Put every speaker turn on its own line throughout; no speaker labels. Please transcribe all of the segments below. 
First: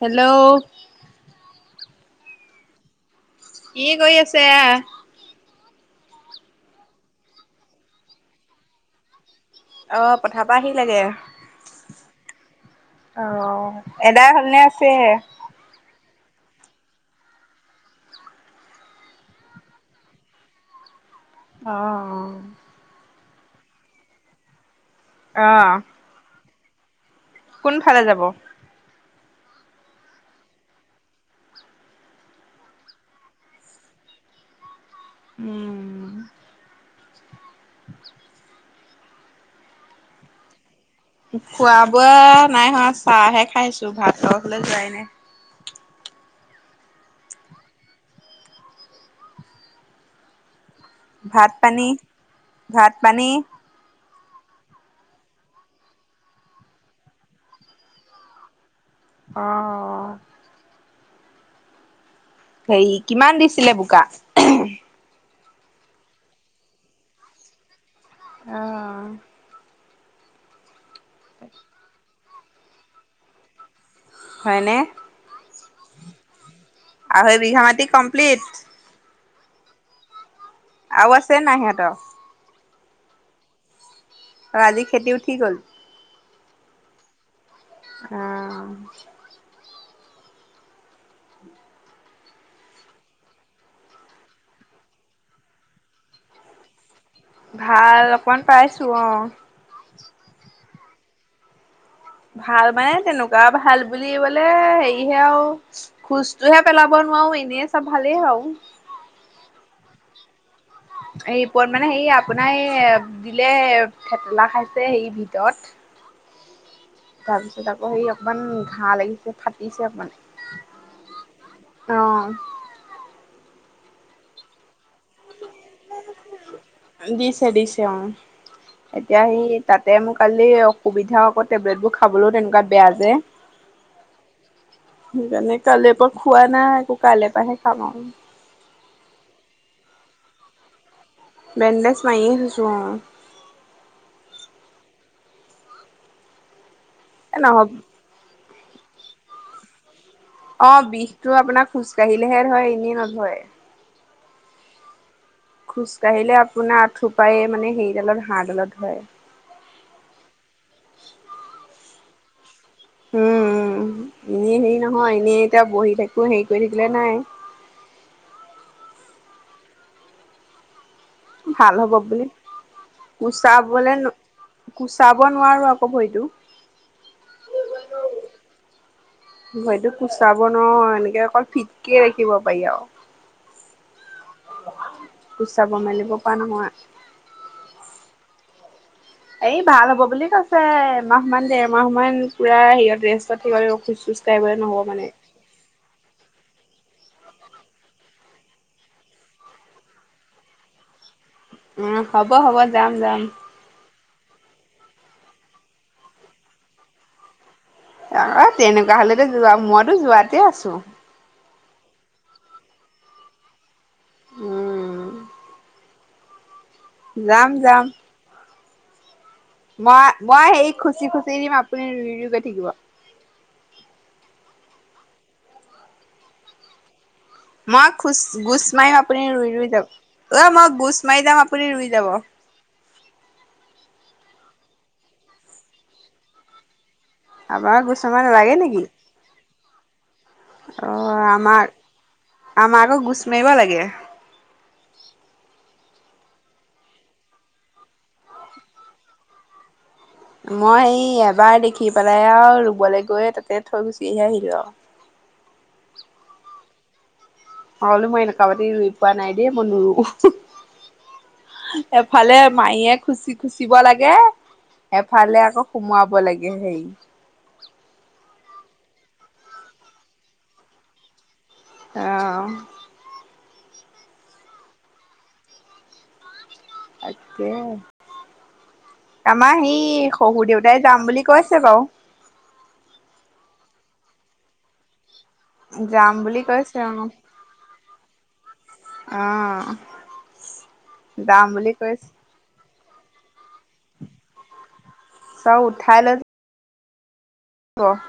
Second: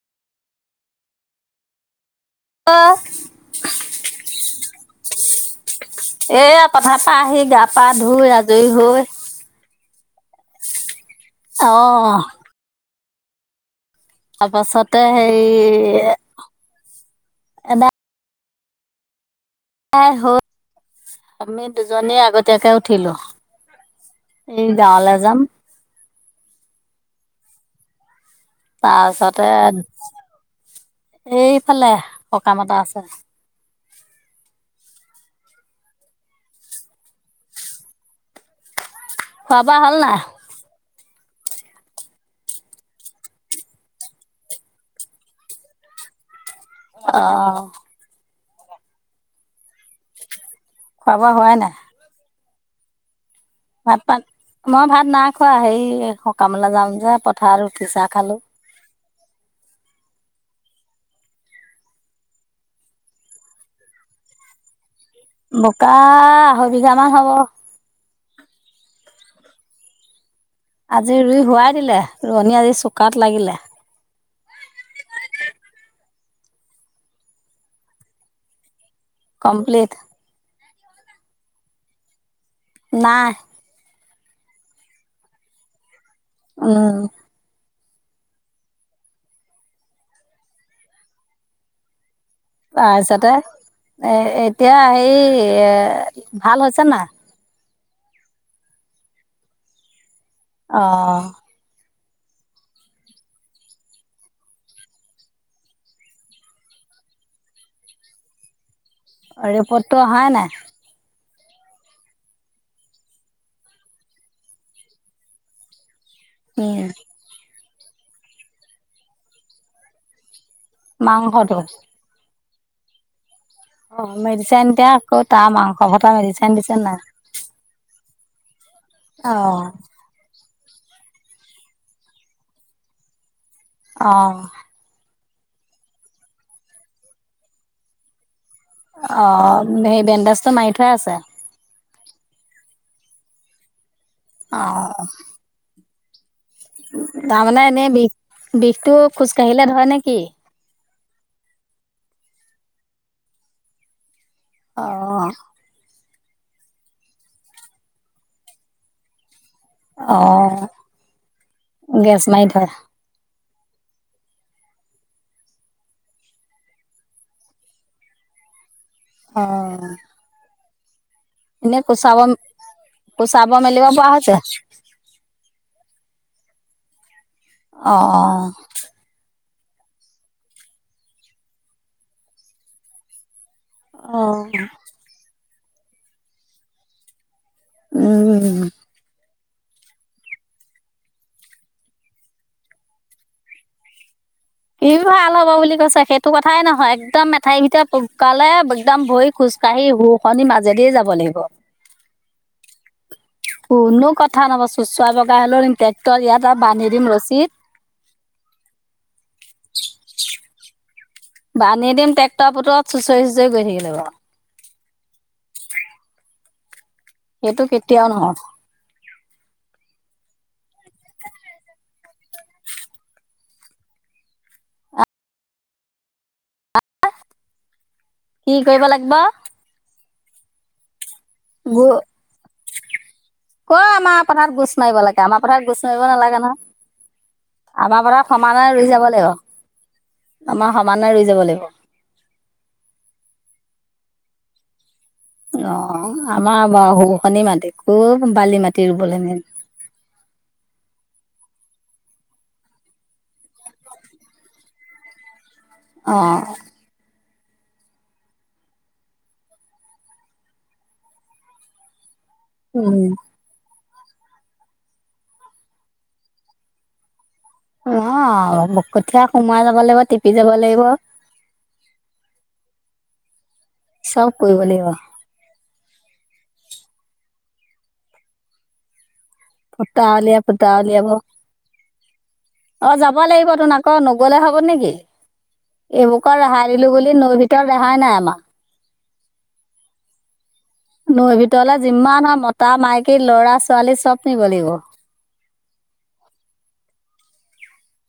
Hello.
অ'।
কি কৰি আছে আ?
এইয়া পথাৰপা আহি গা-পা ধুই, আজৰি হৈ
অ', পথাৰ পৰা আহিলেগে?
অ'।
অ'। এদাই হ'লনে আছে?
তাৰপাছতে হেৰি খাই [unintelligible] আমি দুজনী
আহ
আগতীয়াকে উঠিলোঁ। এই জাল আ
অ'। কোনফালে যাব?
তাৰপিছতে, এইফালে সকাম এটা আছে।
উম।
খোৱা-বোৱা হ'ল নাই?
খোৱা-বোৱা নাই হোৱা। চাহহে খাইছোঁ, ভাতৰ ফালে যোৱাই নাই।
অ'। খোৱা বোৱা হোৱাই নাই
ভাত-পানী, ভাত-পানী
ভাত -পান, মই ভাত নাই খোৱা হেই সকামলে যাম যে পথাৰত ৰুটি-চাহ খালোঁ।
অ'। হেই কিমান দিছিলে বোকা?
বোকা আঢ়ৈ বিঘা মান হ'ব।
অ'।
আজি ৰুই হোৱাই দিলে। ৰোৱনী আজি চোকাত লাগিলে।
হয় নে? আঢ়ৈ বিঘা মাটি কমপ্লিট?
কমপ্লিট।
আও আছে নাই সিহঁতৰ?
নাই।
ত' আজি খেতি উঠি গ'ল?
উম।
আঁ অঁ।
তাৰ পিছতে এ এতিয়া হেই এ ভাল হৈছে নাই
ভাল অকমান পাইছো অ
অ
ভাল মানে তেনেকুৱা ভাল বুলিবলে হেৰিহে আউ খোজটোহে পেলাব নোৱাও এনেই চব ভালেই হাও
অ ৰিপৰ্টটো অহাই নাই
এই ৰিপট মানে হেই আপোনাৰ এই দিলে থেতেলা খাইছে হেই ভিতত
উ
তাৰপিছত আকৌ সেই অকণমান ঘাঁহ লাগিছে ফাটিছে অকমান
মাংসটো
অ
অ মেডিচাইন দিয়া আকৌ তাৰ মাংস ভটা মেডিচিন দিছে নাই
দিছে দিছে অ এতিয়া সি
অ',
তাতে মোক কালি সুবিধা আকৌ টেবলেটবোৰ খাবলও তেনেকুৱা বেয়া যে
অ
সেইকাৰণে কালিঅ পা খোৱা নাই আকৌ কাইলে পাহে খাম আউ
অ সেই বেণ্ডেজটো মায়ী থোৱাই আছে
বেনডেছ মাইয়ে থৈছো অ
অ
এ
তাৰমানে
নহ'ব
এনেই বিষ বিষটো খোজকাঢ়িলে ধয়ে নেকি
অ বিষটো আপোনাৰ খোজ কাঢ়িলেহে ধয় এনেই নধই
অ
খোজকাঢ়িলে আপোনাৰ আথোপাই মানে হেৰিডালত হাঁড়ডালত ধয়
অ গেছ মাই ধয়
উ উম এনেই হেৰি নহয় এনেই এতিয়া বহি থাকো হেৰি কৰি থাকিলে নাই
অ
ভাল
এনে
হ'ব
কোচাব
বুলি
কোচাব মেলিব
কুচাবলে
পৰা
নো
হৈছে?
কুচাব নোৱাৰো আকৌ ভৰিটো
অ অ
ভইতো কুচাব নোৱাৰো এনেকে অকল ফিটকে ৰাখিব পাৰি আউ
অ
কুচাব মেলিব পৰা নহয়
উম
এই ভাল হ'ব বুলি কৈছে এমাহ মান দেৰ মাহ মান পুৰা হেৰিয়ত ৰেষ্টত থাকিব লাগিব খোজ চোজ কাইব
ই ভাল হব বুলি কৈছে হেত টো কথাই নহয় একদম এঠাই ভিতৰ পকালে একদম ভৰি খোজকাাঢ়ি শু শনি মাজেদিয়ে যাব লাগিব
উ হ'ব হ'ব যাম যাম
কোনো কথা নহব চোচৰাই বগাই হ'লও নিম ট্ৰেক্টৰ ইয়াত আৰু বান্ধি দিম ৰছীদ
অ তেনেকুৱা হলেতো যোৱা মইতো যোৱাতে আছো
বানি দিম ট্ৰেক্টৰ পুতৰত চুচই চুচৰি গৈ থাকিব লাগিব
উম যাম
এইটো
যাম
কেতিয়াও নহয়
মই মই সেই খুচি খুচি দিম আপুনি ৰুই ৰুই গৈ থাকিব মই খোচ
কি
গোছ
কৰিব
মাৰিম
লাগিব
আপুনি ৰুই ৰুই যাব, ঐ মই গোছ মাৰি যাম আপুনি
গো
ৰুই যাব।
ক' আমাৰ পথাৰত গোছ মাৰিব লাগে? আমাৰ পথাৰত গোছ মাৰিব নালাগে নহয়।
আপোনাৰ গোচ
আমাৰ
মাৰিব
পথাৰত
নালাগে
সমানে
নেকি
ৰুই যাব লাগিব। আমাৰ
অ
সমানে ৰুই যাব লাগিব।
আমাৰ, আমাৰ আকৌ গোছ মাৰিব লাগে।
অ', আমাৰ বা গোসানীৰ মাটিত খুব বালি মাটি ৰুবলে নে
মই এই এবাৰ দেখি পেলাই আৰু ৰুবলৈ গৈ তাতে থৈ গুচি আহি আহিলো আৰু।
অঁ অ।
মই বোলো মই এনেকুৱা মাটি ৰুই পোৱা নাই দে‌ই মই নুৰু, এফালে মাৰিয়ে
উম,
খুচি খুচিব লাগে, এফালে আকৌ সুমোৱাব লাগে হেৰি।
নহয় আৰু কঠীয়া সোমাই যাব লাগিব টিপি যাব লাগিব।
অ।
চব কৰিব লাগিব।
তাকে। আমাৰ সেই
ফুটা উলিয়াই
শহুৰ
ফুটা
দেউতাই
উলিয়াব,
যাম বুলি কৈছে বাৰু।
অ যাব লাগিব তোন আকৌ নগলে হ'ব নেকি?
যাম বুলি
এইবোকৰ ৰেহাই দিলো বুলি নৈ ভিতৰত ৰেহাই নাই আমাৰ।
অঁ।
নৈ ভিতৰলে যিমান হয় মতা মাইকী লৰা ছোৱালী চব নিব লাগিব‌।
চব উঠাই লই যাব,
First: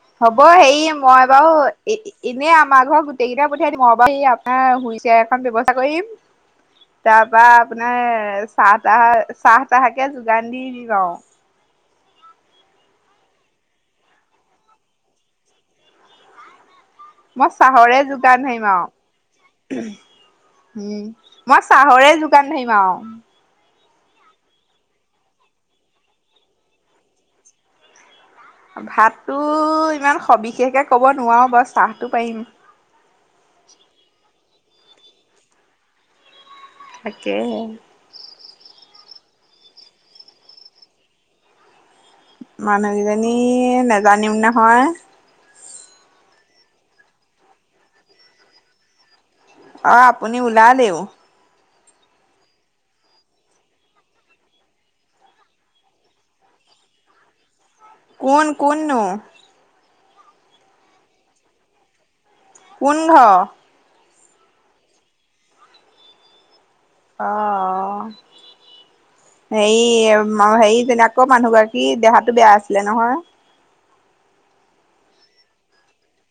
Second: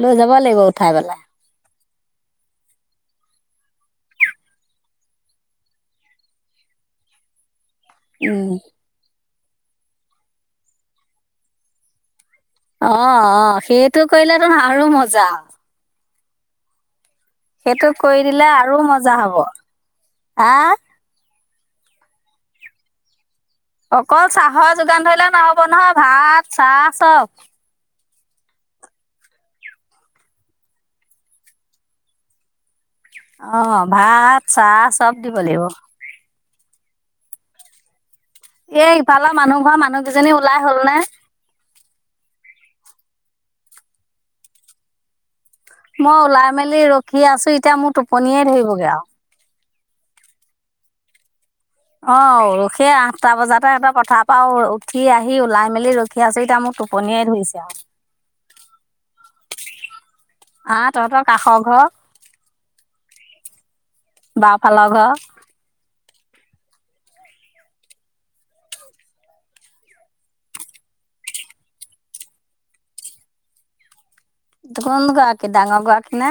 লৈ যাব
হ'ব
লাগিব
হেৰি
উঠাই পেলাই।
মই বাৰু এ এনেই আমাৰ ঘৰত গোটেই কেইটা পঠিয়াই দিম মই বাৰু বাকী আপোনাৰ হুইলচেয়াৰ এখন ব্যৱস্থা কৰি দিম। তাৰপৰা আপোনাৰ
উম,
চাহ তাহ, চাহ তাহকে যোগান দি দিম আৰু।
অ অ অ, সেইটো কৰিলে তো আৰু মজা।
মই
সেইটো
চাহৰে
কৰি
যোগান
দিলে
ধৰিম
আৰু মজা হ'ব।
আৰু,
হা
উম। মই চাহৰে যোগান ধৰিম আৰু।
অকল চাহৰ যোগান ধৰিলে নহ'ব নহয়, ভাত চাহ চব।
ভাততো ইমান সবিশেষকে ক'ব নোৱাৰো বাৰু, চাহটো পাৰিম।
অ ভাত চাহ চব দিব লাগিব।
তাকেহে।
এই ইফালৰ মানুহ ঘৰৰ মানুহ কেইজনী ওলাই হ'ল নে?
মানুহ কেইজনী নেজানিম নহয়।
মই ওলাই মেলি ৰখি আছো এতিয়া মোৰ টোপনিয়ে ধৰিবগৈ আৰু।
অঁ আপুনি ওলালেও।
অ সেই আঠটা বজাতে এবাৰ পথাৰ পাও উঠি আহি ওলাই মেলি ৰখি ৰখি আছো এতিয়া মোৰ টোপনিয়ে ধৰিছে আৰু।
কোন কোন নো?
হা তহঁতৰ কাষৰ ঘৰ।
কোন ঘৰ?
বাওঁফালৰ ঘৰ।
অ অ। হেৰি হেৰি যে আকৌ মানুহগৰাকীৰ দেহাতো বেয়া আছিলে নহয়।
কোন গৰাকী, ডাঙৰ গৰাকী নে?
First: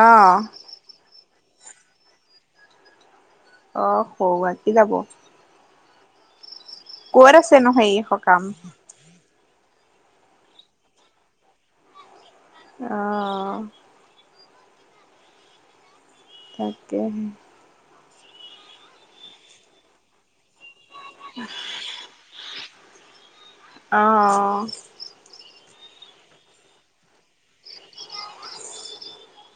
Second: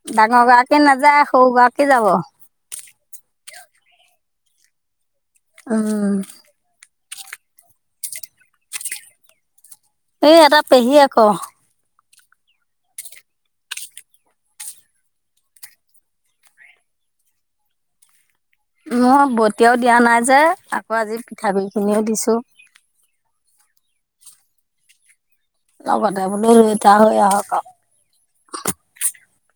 অ
গৰাকী কী নাযায়, সৰু গৰাকী যাব।
অ সৰু গৰাকী যাব।
উম।
কত আছে নো হেৰি সকাম?
এই এটা পেহী আকৌ।
অ তাকেহে।
মই বতিয়াও দিয়া নাই যে আকৌ আজি পিঠাগুৰি খিনিও দিছোঁ।
অ অ
লগতে বোলো ৰুই থৈ হৈ আহক আও।
[inaudible]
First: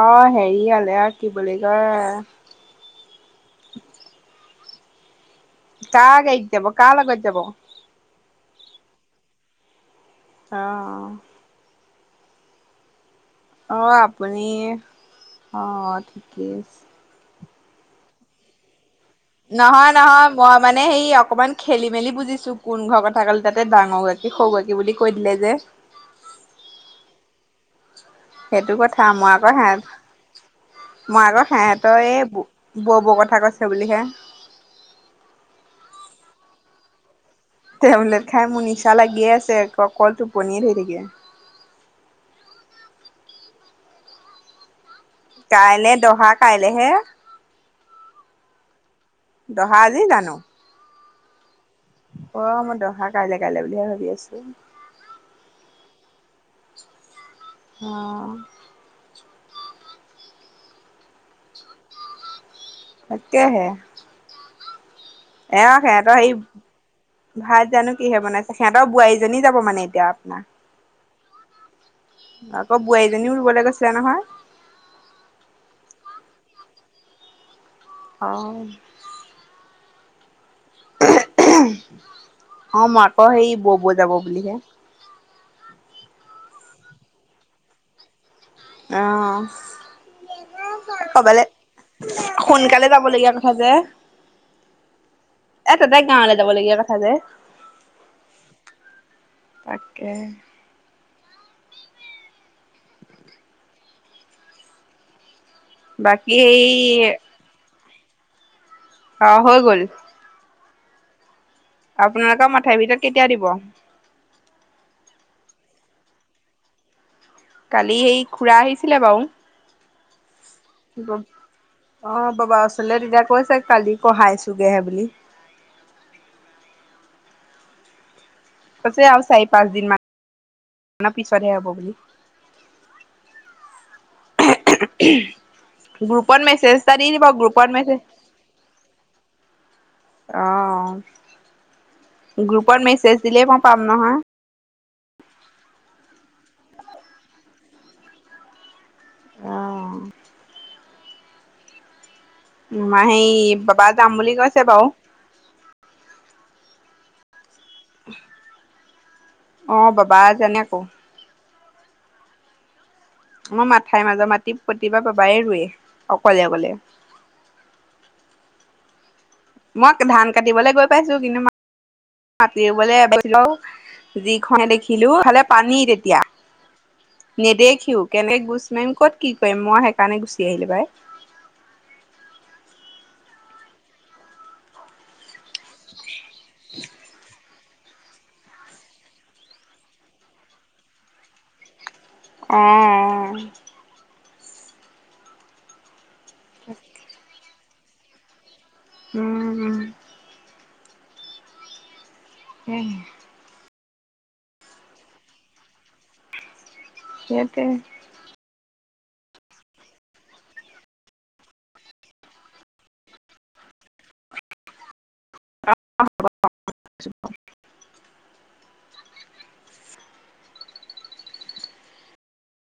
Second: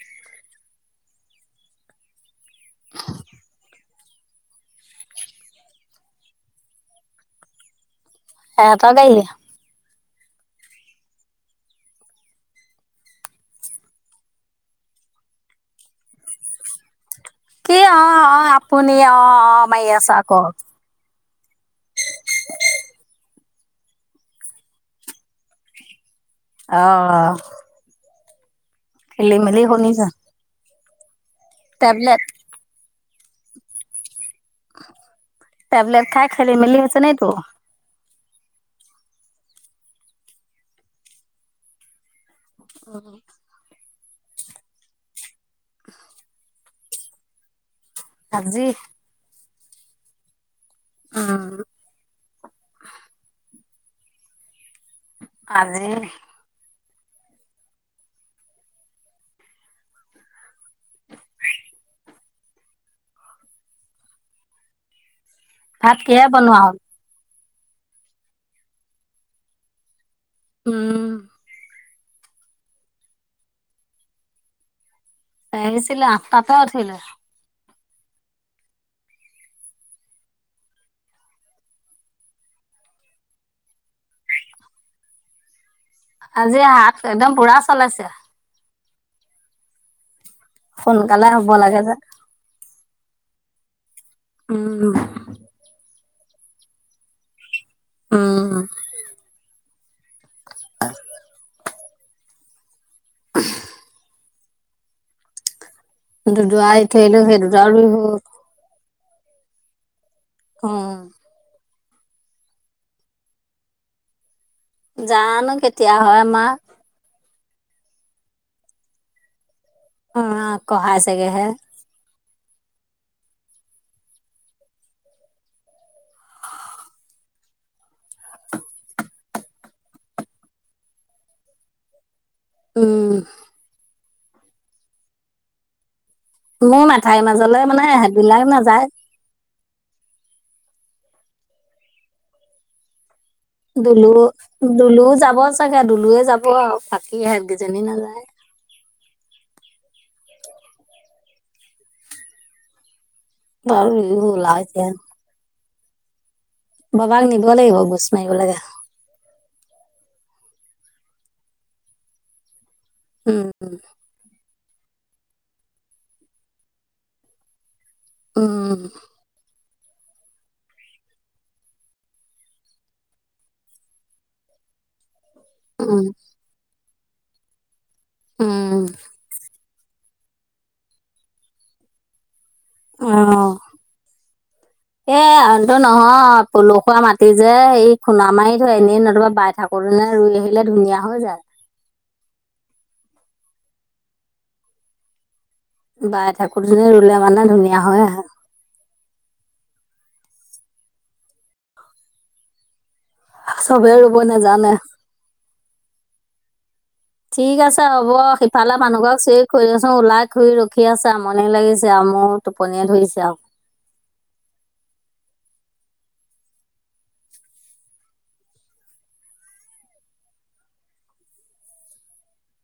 অ হেৰি হলে আৰু কি বুলি কয়,
[inaudible]
কাৰ গাড়ীত যাব কাৰ লগত যাব?
সেহেতৰ গাড়ীৰে নি
অঁ অঁ আপুনি অঁঁ ঠিকে আছে।
কি অঁ অঁ আপুনি অঁ অঁ মাৰি
নহয়
আছা
নহয়
আক
মই মানে সে অকমান খেলি মেলি বুজিছো কোন ঘৰৰ কথা ক'ল তাতে ডাঙৰ গৰাকী সৌ গৰাকী বুলি কৈ দিলে যে।
অঁ
সেইটো কথা মই আকৌ হেত,
শুনিছো
মই আকৌ সেহেতৰ এই
টেবলেট
ব ব কথা কৈছে বুলিহে।
টেবলেট খাই খেলি মেলি হৈছে নাই তো,
টেবলেট খাই মোৰ নিচা লাগিয়ে আছে ক অকল টোপনিয়ে থৈ থাকে।
অঁ
কাইলে দহা কাইলেহে।
আজি।
দহা আজি জানো।
উম।
অ মই দহা কাইলে কাইলে বুলিহে ভাবি আছো
ভালেই।
অঁ। তাকে হে এয়া
ভাত
সিহঁত
কিহে
সেই,
বনোৱা হ'ল
ভাত জানো কিহে বনাইছা সিহঁতৰ বোৱাৰীজনী যাব মানে এতিয়া আপোনাৰ।
উম।
আকৌ বোৱাৰীজনীও ৰুবলৈ গৈছিলে নহয়।
ভাহিছিলে আঠটাতে উঠিলে।
অঁ অ মই আকৌ হেই বৌবৌ যাব বুলিহে।
আজি হাত একদম পুৰা চলাইছে।
অ
সোনকালে
কবালে।
হ'ব লাগে যে
সোনকালে যাব লগীয়া কথা যে
উম
এ তাতেই গাঁৱলৈ যাবলগীয়া কথা যে।
উম।
তাকে
উ [unintelligible]
বাকী
দু
এই
ডোৱা থৈলো সেই দুডা বিভো।
অঁ হৈ গ'ল।
অঁ'।
আপোনালোকৰ মাথাই ভিতৰত কেতিয়া দিব?
জানো কেতিয়া হয় আমা?
কালি সেই খুৰা আহিছিলে বাও।
অঁ কহাই ছেগেহে।
অঁ বাবা ওচলে তেতিয়া কৈছে, কালি কঢ়াই ছোগেহে বুলি। কৈছে আৰু চাৰি পাঁচ দিন মানৰ পিছতহে হ'ব বুলি।
উম'।
গ্ৰুপত মেছেজ
মোৰ
এটা দি
মাথাই
দিব,
মাজলৈ
গ্ৰুপত
মানে
মেছেজ-
হেতবিলাক নাযায়
অঁ, গ্ৰুপত মেছেজ- দিলেই মই পাম
দুলু
নহয়।
দুলু যাব চাগে, দুলুৱে যাব আৰু বাকী হে‍ঁত দুজনী নাযায়।
অঁহ'। মা সেই বাবা
বাৰু
যাম
ইও
বুলি
হ'ল আৰু
কৈছে বাৰু।
এতিয়া বাবাক নিব লাগিব গোছ মাৰিব লাগে।
অঁ বাবা জানে ক।
উম
মই মাথাইৰ মাজত মাটি প্ৰতিবাৰে পাপাই ৰুৱে, অকলে অকলে।
উম'।
মই ধান কাটিবলে গৈ পাইছো, কিন্তু মা- মাতি ৰুবলে এবেলি লওঁ যি খনহে দেখিলো, ইফালে- পানী
উম
তেতিয়া, নেদেখিও কেনেকে গুচ
উম
মাৰিম ক'ত- কি কৰিম মই সেইকাৰণে গুচি আহিলো পাই।
অঁ এ আনটো নহয়। পলসুৱা মাটি যে সেই- খুণা মাৰি ধৰে এনেই নতুবা বাই থাকোতে নে ৰুই আহিলে ধুনীয়া হৈ যায়।
অঁ অঁ।
বাই ঠাকুৰজনী ৰুলে মানে ধুনীয়া হৈ আহে।
উম‌ উম'। উমহ'।
চবে ৰুব নেজানে, ঠিক
সেইটোৱে
আছে হ'ব। ইফালে মানুহ ঘৰ চিৰি খৰিচোন ওলাই খৰি ৰখি আছে আমনি লাগিছে আৰু মোৰ টোপনিয়ে ধৰিছে আও।
অঁ অঁ হ'ব।